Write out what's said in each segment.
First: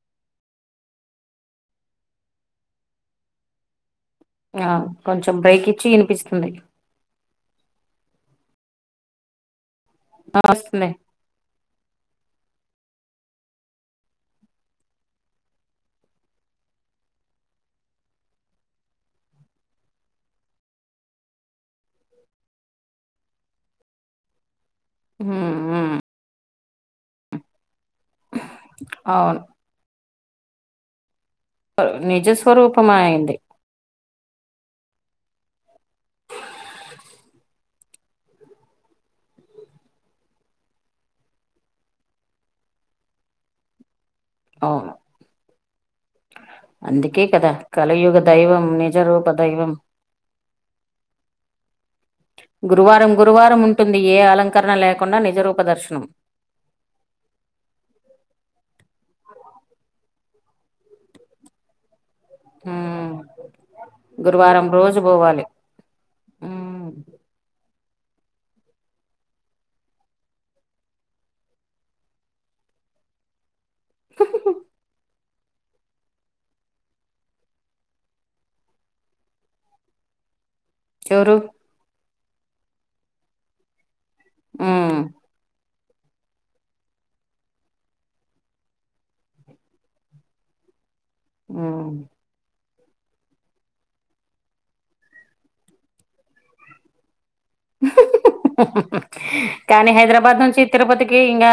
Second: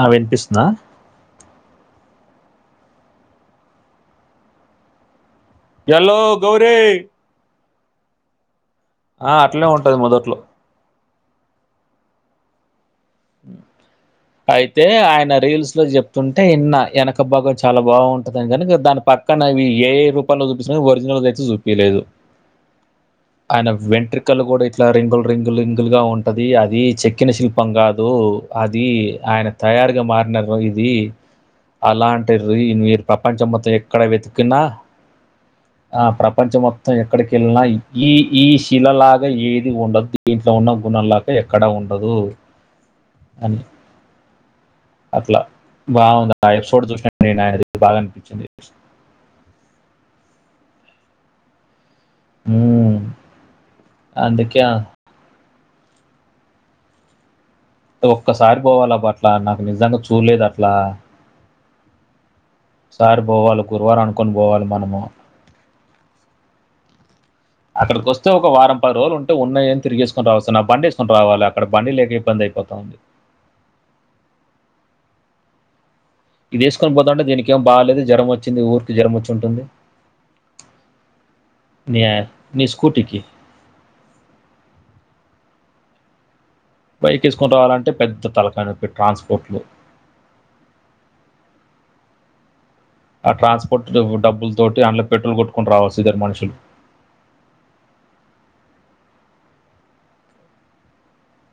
ఆ వినిపిస్తుందా ఆ కొంచెం బ్రేక్ ఇచ్చి ఎల్లో వినిపిస్తుంది గౌరీ ఆ అట్లే ఉం అ వస్తుంది అ అయితే ఆయన రీల్స్ లో చెప్తుంటే ఇన్న వెనకబాగం చాలా బాగుంటుందని కని దాని పక్కనవి ఏఐ రూపంలో చూపిస్తుంది ఒరిజినల్గా అయితే చూపిలేదు ఆయన వెంట్రికలు కూడా ఇట్ ఇట్లా రింగుల్ రింగు రింగులు ఉమ్ గా ఉంటది అది చెక్కిన శిల్పం కా దు అది అవును ఆయన తయారుగా మారిన ఇది అలాంటి మీరు నిజస్వరూపమైంది ప్రపంచం మొత్తం ఎక్కడ వెత్ కిన ఆ ప్రపంచం మొత్తం ఎక్కడికేళ్ళినా ఇ ఈ ఈ శిల లాగా ఏది ఉండదు దీంట్లో ఉన్న గుణంలాగా ఎక్కడ ఉండదు అని అవును అట్లా బాగుంది అ ఎపిసోడ్ చూసిన అందుకే నిను కదా అయినది బాగా కలయుగ అనిపించింది దైవం నిజరూప దైవం మ్మ్. గురువారం గురువారం ఉంటుంది ఏ అందుకే అలంకరణ లేకుండా నిజరుప్ ప దర్శనం ఒక్కసారి పోవాలబ్బ అట్లా నాకు నిజంగా చూడలేదు అట్లా ఉమ్ సారి పోవాలే గురవారం అనుకొని పోవాలే మనము మ్ అక్కడికోస్తె ఒక వారం పది రోజలు ఉంటే ఉన్నాయే తిరిగేసుకోని రావచ్చు నా బండేసుకోని రావాలి అక్కడ బండి లేక ఇబ్బందైపో తంది ఇది వేసుకొని పోదమంటే దీనికి ఏం బాగాలేదు జ్వరం వచ్చింది ఊరికి జ్వరం వచ్చి ఉంటుంది ఎవరు ఏ మీ స్కూటీకి ఆ బైకేసుకుొని రావాలంటే పెద్ద తలకాయనోప్పి ట్రాన్స్పోట్లు ఆ ఆ ట్రాన్స్పోర్ట్ డబ్బుల తోటి అందులో పెట్రోల్ కొట్టుకోని రావచ్చు ఇద్దరు మనుషులు కానీ హైదరాబాద్ నుంచి తిరుపతికి ఇంగ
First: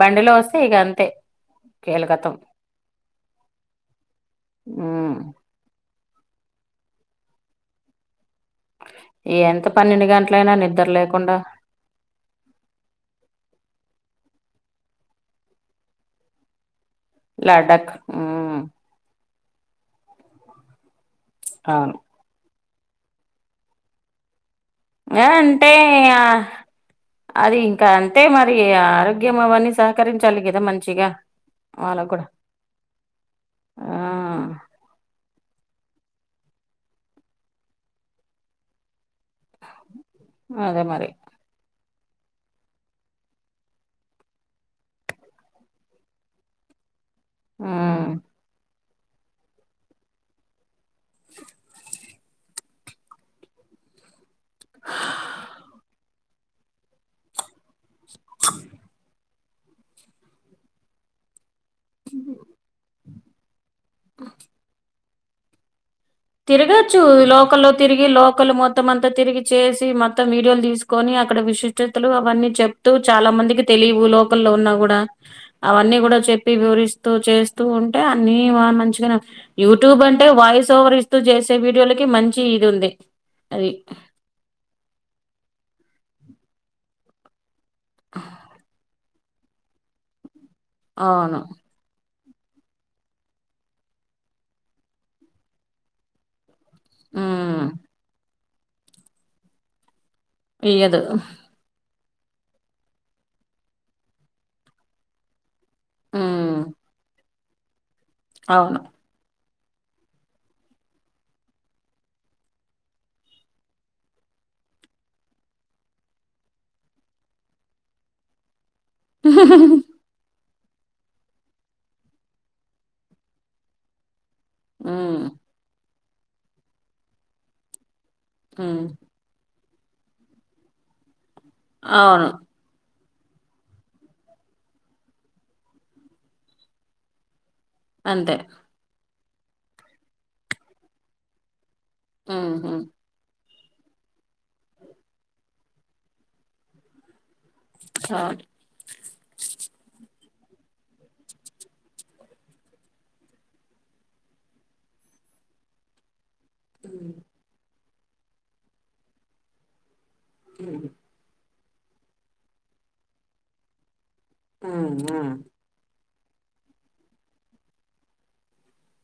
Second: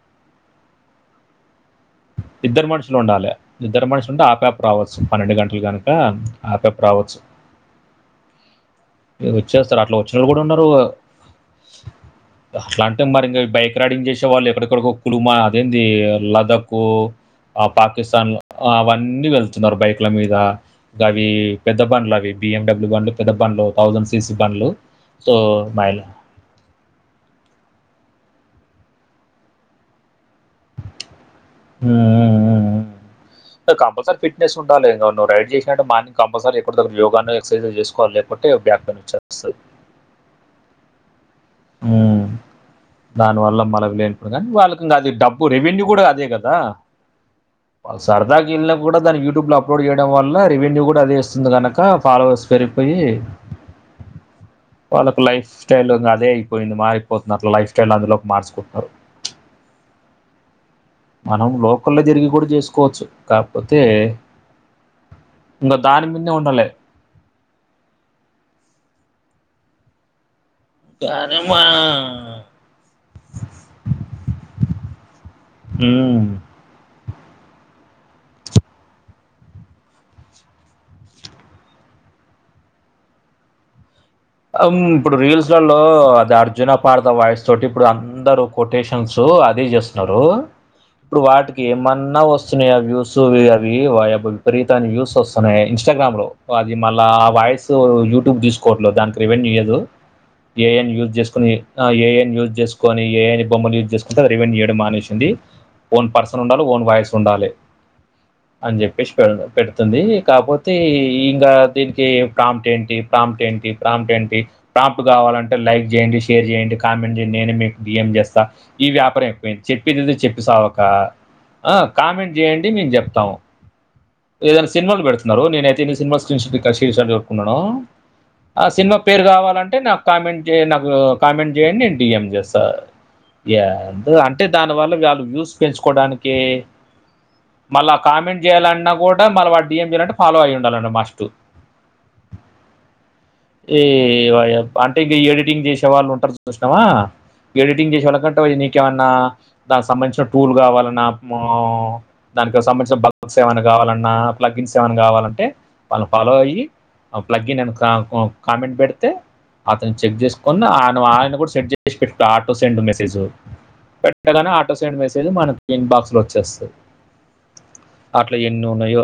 బండిలో వస్తే ఇంగ అంతే అ కీలకతం ఇద్దరు మనుషులు ఉండాలే ఇద్దరు మనుషులు ఉంటే ఆపపి రావచ్చు ఉమ్ పన్నెండు గంటలు కానీ గా ఆపపి రావచ్చు ఇగ ఎంత వచ్చేస్తారు అట్లా పన్నెండు వచ్చినోళ్ళు కూడా గంటలైనా ఉన్నారు నిద్ర లేకుండా అట్లా అంటే మరి ఇంగ బైక్ రైడింగ్ చేసే వాళ్ళు ఎట్ ఎక్కడెక్కడకో కుటుంబా అదేంది లదఖో ఆ లడక్ పాకిస్తాన్ మ్మ్ అవన్నీ వెళ్ న్నారు బైక్ల మీద ఇంకా గవి పెద్ద అవును పండ్లు అవి బిఎండబ్ల్యూ బండ్లు పెద్ద బండ్లు థౌసండ్ సిసీ బండ్లు ఆ సో అంటే మైల్ ఇ అది ఇంకా అంతే మ అరి ఆరోగ్యం అవన్నీ సహకరించాలి కదా మంచిగా వాళ్ళకు ఉమ్ కూడా ఊ ఊ ఆ కంపల్సరీ ఫిట్నెస్ ఉండాలి ఇగ వా నువ్ రైడ్ చేసినట మార్నింగ్ కంపల్సరీ ఎక్కడ్ దగ్గర యోగా ఎక్సైజు చేసుకోవాలి లేకుంటే బ్యాక్ పెయిన్ వచ్చేస్తది అదే మరి ఉమ్ దానివల్ల మళ లేనప్పుడు కానీ వాళ్ళకి ఇంకా అది డబ్బు రెవెన్యూ కూడా అదే కదా వాల్ మ్మ్ సరదా కి ఎల్న్ప్ కూడా దాన్ని యూట్యూబ్లో అప్లోడ్ చేయ్యడం వల్ల రెవెన్యూ కూడా అదే ఇస్తుంది కనుక ఫాలోవర్స్ పెరిగిపోయి వాళ్ళకు లైఫ్ స్టైల్ ఇంగ అదే అయిపోయింది మారిపోతుంది అట్లా లైఫ్ అందులోకి మార్చుకుట్నారు మనం లోక్ లోకల్లో తిరిగి కూడా చేసుకోవచ్చు కాక్పోతే ఇంగా తిరగచ్చు లోకల్లో తిరిగి లోకల్ మొత్తం అంతా తిరిగి చేసి మొత్తం వీడియోలు తీసుకొని కానీ అక్కడ విశిష్టతలు మా- అవన్నీ చెప్తూ చాలా మందికి తెలియవు లోకల్లో ఉన్నా కూడా అవన్నీ కూడా ఉమ్. చెప్పి వివరిస్ చేస్తూ ఉంటే అన్ని వ మంచిగానే యూట్యూబ్ అంటే వాయిస్ ఓవర్ ఇస్ ఇస్తూ చేసే వీడియోలకి మంచి ఇది ఉంది అది ఉమ్ ఇప్పుడు రీల్స్ లలో అది అర్జున పార్థ వాయిస్ తోటి ఇప్పుడు అందరూ కొటేషన్స్ అదే చేస్తున్నారు ఇప్పుడు అవును. వాటికి ఏమన్నా వస్ వస్తున్నాయా వ్యూస్ అవి ఓ యబ్బా విపరీతన్ని వ్యూస్ వస్తున్నాయి ఇన్స్టాగ్రామ్ లో అది మళ్ళా ఆ హ్మ్. వాయిస్ యూట్యూబ్ తీసుకోవట్లేదు దానికి రెవెన్యూ ఇయ్యదు ఏఐని ఇయ్యదు. యూజ్ చేసుకుని ఆ ఏఐ యూజ్ చేస్కొని ఏఐ బొమ్మలు యూజ్ చేసుకుంటే రెవెన్యూ ఇయ్యడం మానేసింది ఓన్ పర్సన్ హ్మ్. ఉండాలి ఓన్ వాయిస్ ఉండాలి అన్ అవును. జెప్పేసి పె పెడుతుంది కాకపోతే ఇంకా దీనికి ప్రామ్ట్ ఏంటి ప్రామ్ట్ ఏంటి ప్రాప్ట్ ఏంటి ప్రాప్ట్ కావాలంటే లైక్ చెయ్యండి షేర్ చెయ్యండి కామెంట్ చేయ్యండి నేనే మీకు డియమ్ చేస్తా ఈ వ్యాపారం అయిపోయింది చెప్పది చెప్పి సావ కా ఆ కామెంట్ చెయ్యండి మేము జెప్తాము ఏదైనా సినిమాలు హ్మ్. పెడుతున్నారు నేనైతే ఎన్ని సినిమా స్క్రీన్ షాట్ స్క్రీ షాట్ ఎట్కున్నానో ఆ హ్మ్. సినిమా పేరు కావాలంటే నాకు కామెంట్ నాకు కామెంట్ చెయ్యండి నేను డిఎం అవును. చేస్తా ఎందో అంటే దానివల్ల వాళ్ళు వ్యూస్ పెంచుకోడానికి మళ్ళా ఆ అంతే. కామెంట్ చేయాలన్నా కూడా మళ్ళా వా డిఎం చేయాలంటే ఫాలో అయ్యి ఉండాలంటే మస్ట్ ఊహు ఈ ఒయ బ్ అంటే ఈ ఎడిటింగ్ చేసే వాళ్ళు ఉంటారు చూస్నావా ఎడిటింగ్ చేసే వాళ్ళ అవును. కట్ట నీకేమన్నా దానికి సంబంధించిన టూల్ కావాలన్నా మొ దానికి సంబంధించిన బగ్స్ ఏవన్నా కావాలన్నా ప్లగి న్స్ కావాలంటే వాళ ఫాలో అయ్యి హ్మ్. అవును. ప్లగ్గిన్ అని ఒ కామెంట్ పెడితే అతన్ చెక్ చేసుకుని హ్మ్. ఆన్ ఆయన కూడా సెట్ చేసిండు ఆటో సెండ్ మెసేజ్ పెటగానే ఆటో హ్మ్. సెండ్ మెసేజ్ హ్మ్. మనకి ఇం బాక్స్ లో వచ్చేస్తది అట్లా ఎన్ని ఉన్నయో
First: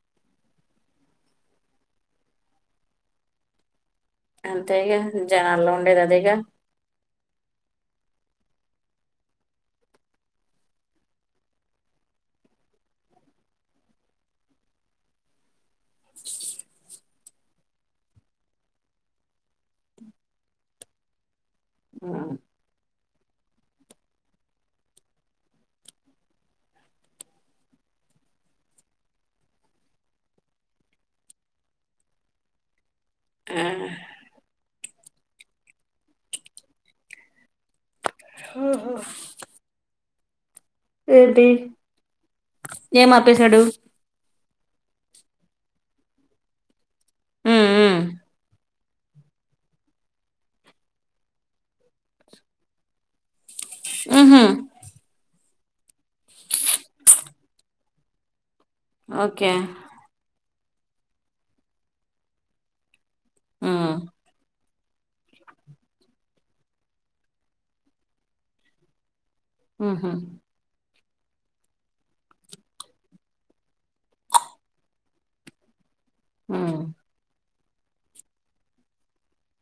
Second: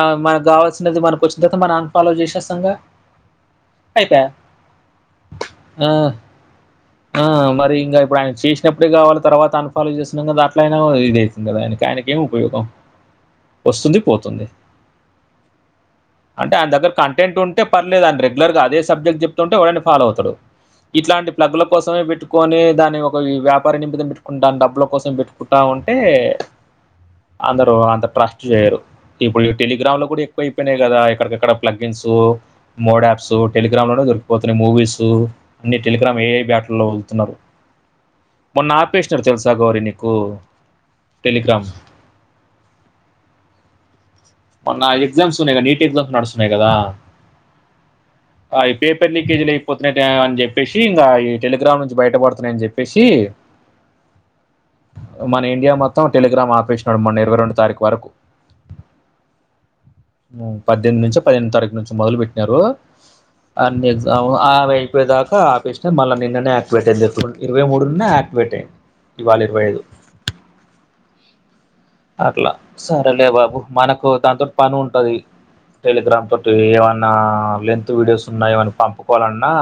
ఆ మనకు కావాల్సినది మనకు వచ్చిన తర్వాత మనం అన్ ఫాలో చేసేసంగా అంతేగా జనాల్లో ఉండేది అదేగ ఆ మరి ఇంకా ఇప్పుడు ఆయన చేసినప్పుడే కావాలి తర్వాత అన్ఫాలో చేసినం కదా అట్లయినా ఇది ఐతుంది కాయన ఆయనకి ఏం ఉపయోగం వస్తుంది పోతుంది అంటే ఆయన దగ్గర కంటెంట్ ఉంటే పర్లేదు అని రెగ్ గ్లర్గా అదే సబ్జెక్ట్ చెప్తుంటే ఎవడన ఫాలో అవుతడు ఇలాంటి ప్లగ్ ల కోసమే పెట్టుకోసమే హ్మ్. పెట్టుకొని దాని ఒ ఓ ఈ వ్యాపార నిమితం పెట్టుకుంట డబ్బుల కోసం పెట్టుకుంట ఉంటే అందరు అంత ట్రస్ట్ చేయరు ఇప్పుడు ఈ టెలిగ్రామ్ లు కూడా ఎక్కువ అయిపోయినాయి కదా ఎక్కడికక్కడ ప్లగ్ ఇన్స్ ఊ మోడాప్ సో ఆ! టెలిగ్రామ్ లోనే దొరికిపోతున్నాయి మూవీసు అన్ని టెలిగ్రామ్ ఏఐ బ్యాట లో వదులుతున్నరు మొన్న ఆపేష్ నాడు తెల్సా గౌరి నీకు ఏంటి టెలిగ్రామ్? ఏం ఆపేసడు మొన్న ఎక్సామ్స్ ఉన్నాయి కదా నీట్ ఎక్సామ్స్ నడుస్తున్నాయి కదా ఊ ఊ అయ్ పేపర్ లీకేజ్లు అయిపోతునయట అని చెప్పేసి ఇంకా ఈ టెలిగ్రామ్ నుంచి బయటపడుతున్నాయని చెప్పేసి ఆహా మన ఇండియా మొత్తం టెలిగ్రామ్ ఆపేసినాడు మొన్న ఇరవై రెండు తారీఖు వరకు ఓకే ఊ పద్దెనిమిది నుంచో పదిహేను తారీఖు నుంచి మొదలు పెట్టినారు అన్ని హ్మ్. ఎగ్జామ్ ఆ రై ట్వయ్ దాకా ఆపేష్ణం మళ్ళ నిన్ననే ఆక్టివేట్ అయ్యింది ఎపుడు ఇరవై మూడునే ఆక్టివేట్ అయ్యింది ఇవాళ ఇరవై ఐదు హుహు. అట్ల సరేలే బాబు మనకు దాన్ తోటి పని ఉంటది టెలిగ్రామ్ తోటి హ్మ్. ఏమన్నా లెంత్ వీడియోస్ ఉన్నా ఏమన్నా పంపుకోవాలన్నా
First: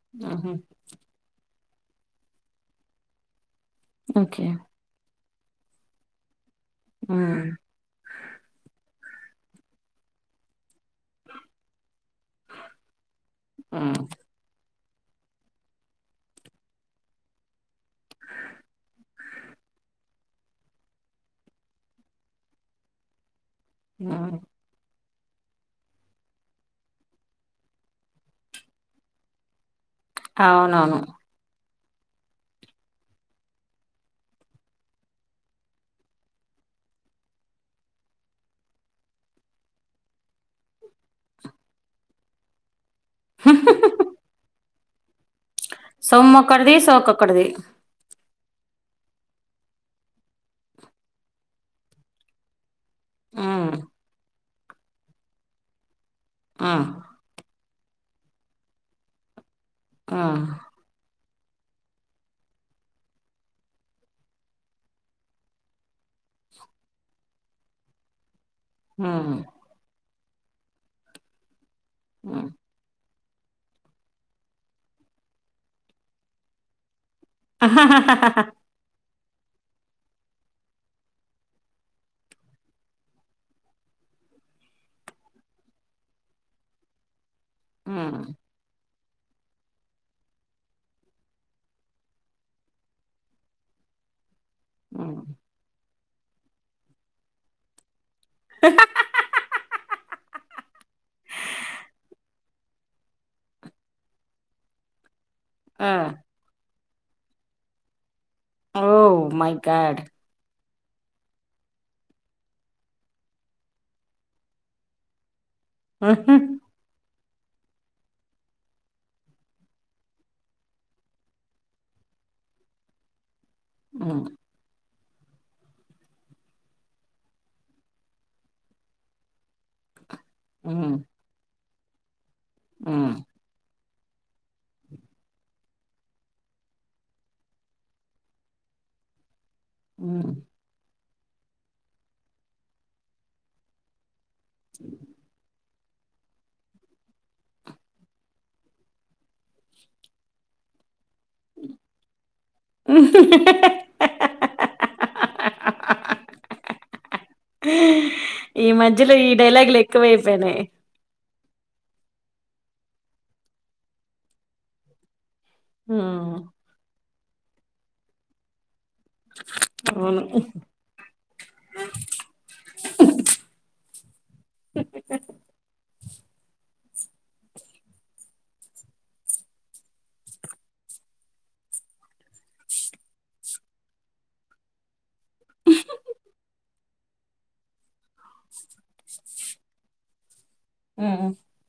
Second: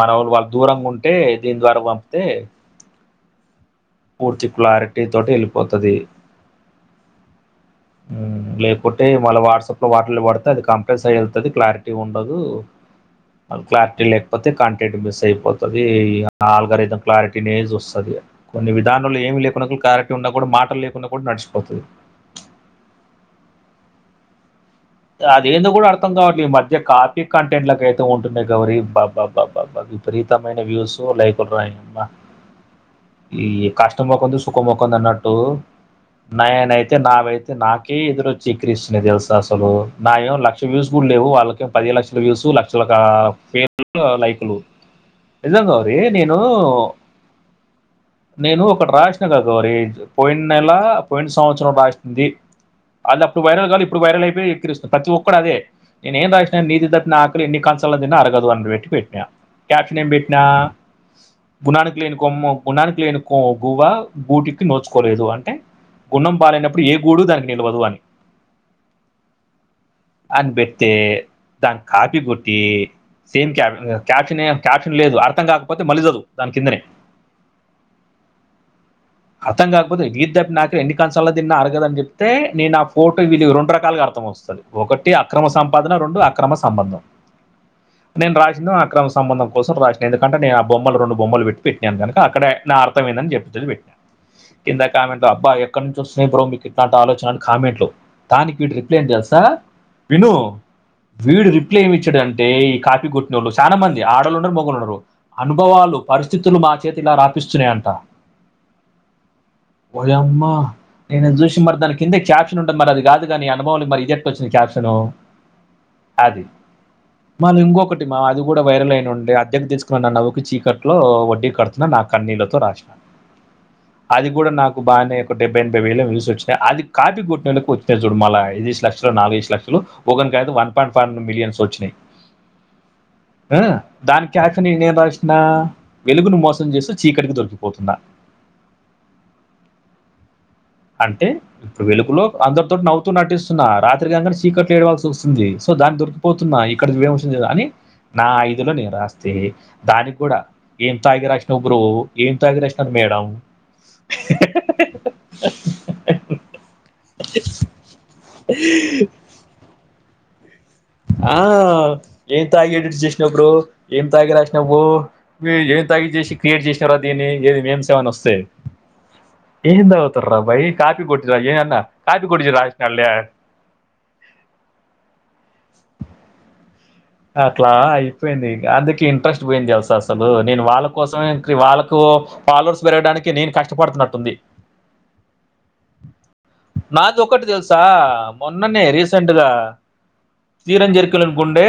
మనం వాళ్ళు హుహు. దూరంగా ఉంటే దీని ద్వారా పంపితే ఓకే. పూర్తి క్లారిటీ తోటి వెళ్ళిపోతది ఊ కొట్టి మళ్ళ వాట్సప్ లో వాటలో పడితే అది కంప్రెస్ అయి వెళ్తది క్లారి టీ ఉండదు హ్మ్. క్లారిటీ లేకపోతే కన్ టెట్ మిస్ అయిపోతది ఇగ ఆల్గారితం ల క్లారిటీనే జూస్తది ఇగ కొన్ని విధానుల్లో ఏమి లేకుడా క్లారిటీ ఉన్నా కూడా మాటలు లేకుండా కూడా నడిచిపోతది ఆ అదేందు కూడా అర్థం కావట్లే ఈ మధ్య కాపీ కంటెంట్ ల కయితే ఉంటున్నాయి గౌరి బ బ బ బ బ అవి విపరీతమైన వ్యూస్ అవునవును. లైకుల రా ఇంగ ఈ కష్టం మొకంది సుఖం మొకంది అన్నట్టు నయ్ నైతే నావైతే నాకే ఎదురు అచ్చి ఇక్కిరిస్తున్నయ్ తెల్సా అస్ తలు నాయేమో లక్ష వ్యూస్ కూడా లేవు వాళ్ళకేం పదిహెడు లక్షల వ్యూస్ ల అసల కా ఫేక్ ల లైకులు నిజం గౌరి నేను సొమ్మొక్కడిది, సోకొక్కడిది. నేను ఒకటి రాసినా గా గౌరి పోయిన నెల పోయిన సంవత్సరం రాసింది అది అప్పుడు వైరల్ హ్మ్. కాదు ఇప్పుడు వైరల్ అయిపొయి ఎకిరిస్తుంది ప్రతి ఒక్కడు అదే నేన్ ఏం రాసినా నీతి హ్మ్. తప్పిన ఆకలి కం చల తిన్న అరగదు అండ్ పెట్టి పెట్టిన కాప్షన్ ఏం పెట్టిన హ్మ్. గుణానికి లేని కొము గుణానికి లేని కొ గువా గూటికి నోచుకోలేదు అంటే గుణం పాలనప్పుడు ఏ గూడు దానికి తేలవదు అని ఆ అని పెడితే దాని కాఫీ హ్మ్ కొట్టి సేమ్ క్యాప్ క్యాప్షన్ క్యాప్షన్ లేదు అర్థం కాకపోతే మళ్ళీ చదువు దాని కిందనే [unintelligible] అర్థం కాకపోతే వీళి తబ్బి నాకు ఎన్నిక అంశాల తిన్న అరగదని చెప్తే నేను ఆ ఫోటో వీడియో రెండు రకాలుగా వస్తాది ఒకటి అక్రమ సంపాదన రెండు అక్రమ సంబంధం హ్మ్ నేను రాసింద అక్రమ సమా సంబంధం కోసం రాసిన ఎందుకంటే నేను రెండు బొమ్మలు పెట్టి పెట్టినాను కనుక అక్కడ ఎట్లా అర్థం ఏందని చెప్పి పెట్టినాను కింద హ్మ్ కామెంట్లు అబ్బా ఎక్కడి నుంచి వస్తున్నాయి బ్రో మీకు ఇట్లా ఆలోచన అని కామెంట్లు దానికి రిప్లై ఏం తెలుసా విను వీడు రిప్లై ఏమి ఇచ్చాడుంటే ఈ కాపీ కొట్టినోళ్ళు చాలా మంది ఆడళ్లు ఉన్నారు మొగోళ్లు ఉన్నారు, ఆ అనుభవాలు పరిస్థితులు మా చేత ఇలా రాపిస్తున్నాయంట ఓ మై గడ్ ఓయమ్మా నేను చూసిన మరి దాని కింద క్యాప్షన్ ఉంటాంది మరి అది కాదుగానీ అనుభవలు మరి ఇది ఎట్లవొ చ్చింది క్యాప్షను హహ మాళ్ళ ఇంకొకటి మా అది కూడా వైరల్ అయిన ఉండా అద్దె కి తీసుకున్న అన్న చీకట్లో వడ్డీ కడుతున్నా నా క కనీళ్లతో రాసిన అది కూడా నాకు బాగానే ఒక డెబ్బై ఎనబై వేలు యూస్ వచ్చినయి అది కాపీ కొట్టినోలకి వచ్చినది చుడు మళ ఐదుఏసీ లక్షలు నాలుగుఏసీ లక్షలు ఒక నీకైతే one point hmm five millions వచ్చినాయి హ్మ్ అ దానికి ఆప్షన్ నేను ఏం రాసిన వెలుగును మోసం చేస్తూ చీకటికి దొరికిపోతునదా [unintelligible] ఊ అంటే వెలుగులో అందరితోటి నవ్వుతూ నటిస్తున్నా రాత్రిగానే చీకట్లు ఏడవాల్సి వస్తుంది సో దాన్ని దొరికిపోతున్నా ఇక్కడ యూస్ వస్తుంది కాద అని నా ఐదులో నేను రాస్తే దానికి కూడా ఏ తాగి రాసినవ్ బ్రో ఏం తాగిరాసిన మేడం హ హ హ హ హ ఈ మధ్యలో ఈ డైలాగులే ఎ ఎక్కువ అయిపోయినాయి ఆ ఏం తాగి ఎడిట్ చేసినవ్ బ్రో ఏం తాగి రాసినావ్ బ్రో మీరు ఏమి తాగి చేసి హ్మ్ క్రియేట్ చేసినావురో దీన్ని ఏది మేం సేమని వస్తే ఏం అవును తాగుత్తారబాయ్ కాపీ కొట్టరా ఏమన్నా కాపీ కొట్టి రాసినడులే [unintelligible] అట్లా అయిపోయింది అందుకె ఇంట్రెస్ట్ పోయింది అస అసలు నేను వాళ్ళ కోసమే వాళ్ళకు ఫాలోస్ పెరగాడానికి నేను కష్టపడుతున్నట్టుంది, నాది ఒకటి తెలుసా మొన్ననే రిసంట్గా హ్మ్ సీరంచెేరికలను గుండే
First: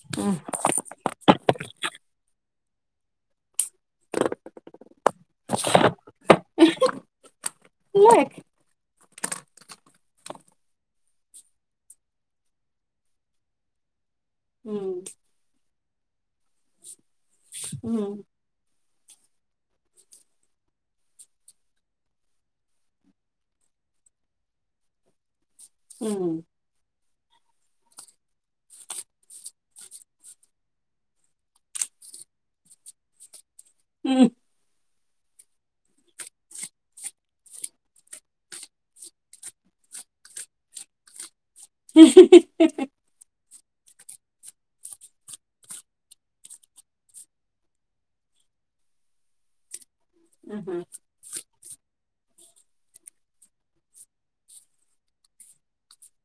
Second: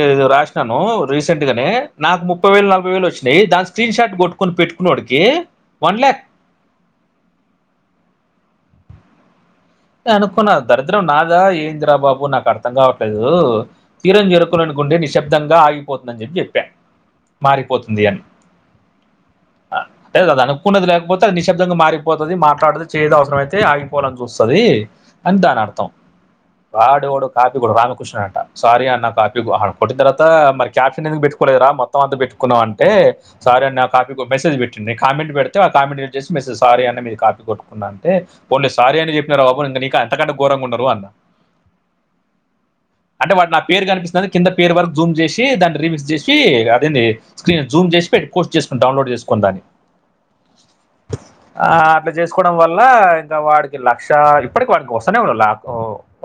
హె రాసినాను రీసెంట్ గానే నాకు ముప్పై వేలు నలభై వేలు వచ్చినాయి దా స్క్రీన్ షార్ట్ కొట్టుకొని పెట్టుకున్నావోడికి వన్ ల్యాక్ లాక్ అనుకున్నా దరిద్రం నాదా ఎద్రారా బాబు నాకు అర్థం కావట్లేదు తీరం జరుకునుకుంటే హ్మ్ నిశ్శబ్దంగా ఆగిపోతుందని చెప్పి చెప్పా మారిపోతుంది అని [unintelligible] అదే అదా అనుకున్నది లేకపోతే అది నిశబ్దంగా మారిపోతుది మాట్లాడుతుది చేయడం అవసరం అయితే ఆగిపోవాలని చూస్తుంది, తదీ అని దాని అర్థం హ్మ్ వాడెవడో కాపీ గూడా రామకృష్ణుడు అంటా సారీ అన్న కాపీ అహ కొట్టిన్ తరువాతా మరి క్యాప్షను ఎందుకు పెట్టుకోలేదురా మొత్తం అంతా పెట్ కున్నావ్ అంటే సారీ అన్నా కాపీ కొట్ మెసేజ్ పెట్టిండు నెక్ట్స్ కామెంట్ పెడితే ఆ కామెంట్ వచ్చేసి మెసెజ్ సారీ అన్నా మీది కాపీ కొట్టుకున్నా అంతే. పోన్లే సారీ అని చెప్ప్ ప్పినావురా బాబు ఇంగ నీకు అంతకంటే గోరంగ ఉన్నరు అన్న. ఈహ్హ్ ఈహ్హ్ ఈహ్హ్ ఈహ్హ్ ఈహ్ అంటే వాడు నా పేరు కనిపిస్తుందని కింద పేరు వరకు జూమ్ చేశీ, దాన్ని రీమిక్స్ చేశీ అదేంది స్క్రీన్ జూమ్ చేశి పెట్ పోస్ట్ చేసుకుండు డౌన్లోడ్ చేసుకొని దాన్ని ఆహా ఇట్ల చేసుకోవడం వల్లా ఇంక వాడికి లక్ క్షా ఇప్పటికి వాడికి వస్తనే ఉన్నరు లాకు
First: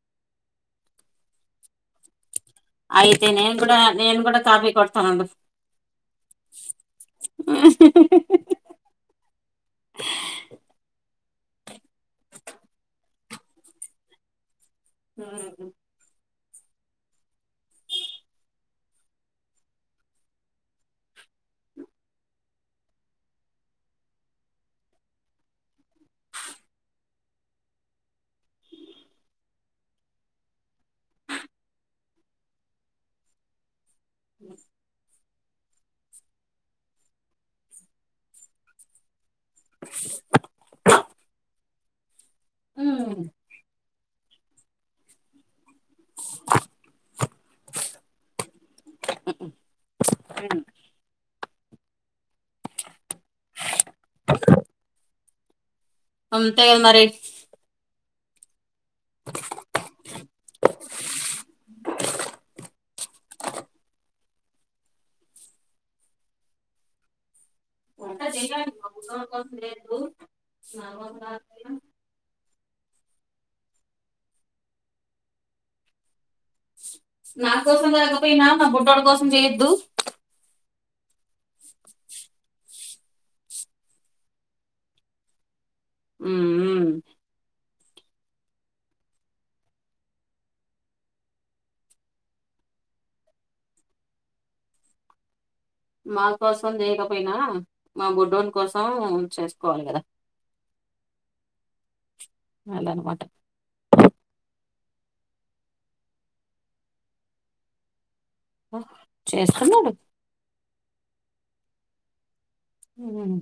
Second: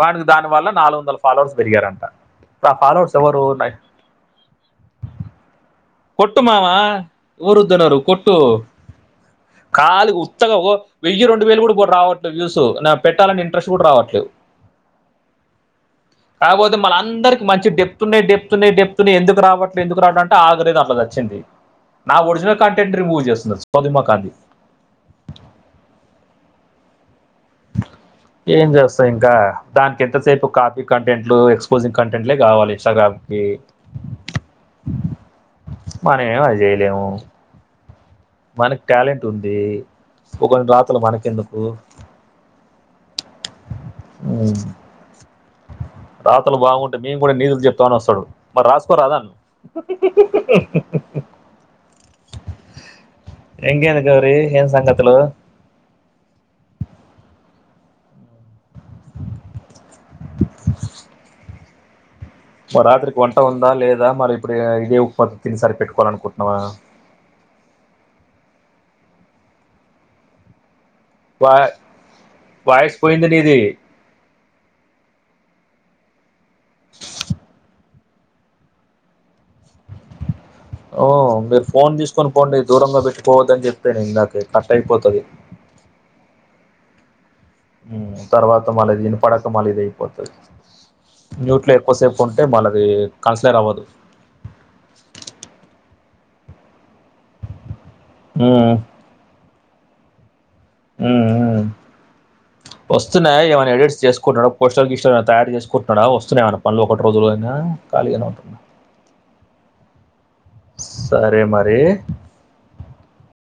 వాడికి దాని వల్ల నాలుగు వందల ఫాలోవర్స్ పెరిగారంటా. అయితే నేన్ కూడా నేన్ కూడా కాపీ కొడ్తా నండి. కొట్టు మావా ఎవరొద్దనరు కొట్టూ. ఖాళిగ ఉత్తగ అగో వెయ్యి రొండ్ డు వేలు గూడా రావట్లే వ్యూసు నా పెట్టాలని ఇంట్రెస్ట్ గూడ రావట్లేదు. [unintelligible] కాకపోతే మళ్ళ అందరికి మంచి డెప్తున్నాయి డెప్తున్నాయి డెప్తున్నాయి ఎందుకు రావట్లే ఎందుకు రావడం అంటే ఆల్గరిధం. కతి వచ్చింది. నా ఒరిజినల్ కంటెంట్ రిమూవ్ చేస్తుంది అది సోధిమోఖాంది. [inaudible] [inaudible] ఏం చేస్తాం ఇంకా దానికి ఎంతసేపు కాఫీ కంటెంట్లూ ఎక్స్పోజింగ్ కంటెంట్లే కావాలి ఇంస్టాగ్రామ్. కీ బ [inaudible] మనం ఏమొ అదిజెయ్యలేము మనక్ టాలెంట్ ఉందీ. ఒకని రాతలు మనకెందుకు. హ్మూ ఊ రాతలు బాగుంటే మేము గూడ నీతులు చెప్తమని వస్తడు. మరి రాసుకోరాదన్న ఇంకేది గౌరీ ఏం సంగతులు. అంతేగద మరి మరి రాత్రికి వంట ఉందా లేదా మరి ఇప్పుడు ఇదే ఉప్మా తిని సరి పెట్టుకోవాలనుకుటునవా. వా [inaudible] వాయిస్ పోయింది నీదీ నా కోసం కాకపోయినా మా బుడ్డోడి కోసం చెయొద్దు. ఓ మీరు ఫోన్ తీసుకొని పోండి దూరంగా పెట్టిపోవద్దని చెప్పాను ఇందాకే కట్ అయిపోతది. [inaudible] ఊఊ హ్ము తర్వాత మళ్ళ అది ఇనపడక మళ్లి ఇది ఐపోతది. మ్యూట్లో ఎక్కువసేపు ఉంటే మనదీ కన్సిడర్ అవ్వదు. మా కోసం జేయకపోయినా మా బుడ్డొని కోసం చేసుకోవాలి గదా. ఊ హూ అలా అనమాట వస్తున్నాయా ఏమైనా ఎడిట్స్ చేసుకుంటాడా పోస్టల్ గీస్టల్ ఏమన్న తయారు చేసుకుంటున్నడా వస్తున్నాయా ఏమన్న పనులు ఒకటి రోజులు గూడంగా ఖాళిగనే ఉంటున్ ఓహ్ చేస్తున్నడు సరే మరీ ఉహ్మహ్మ్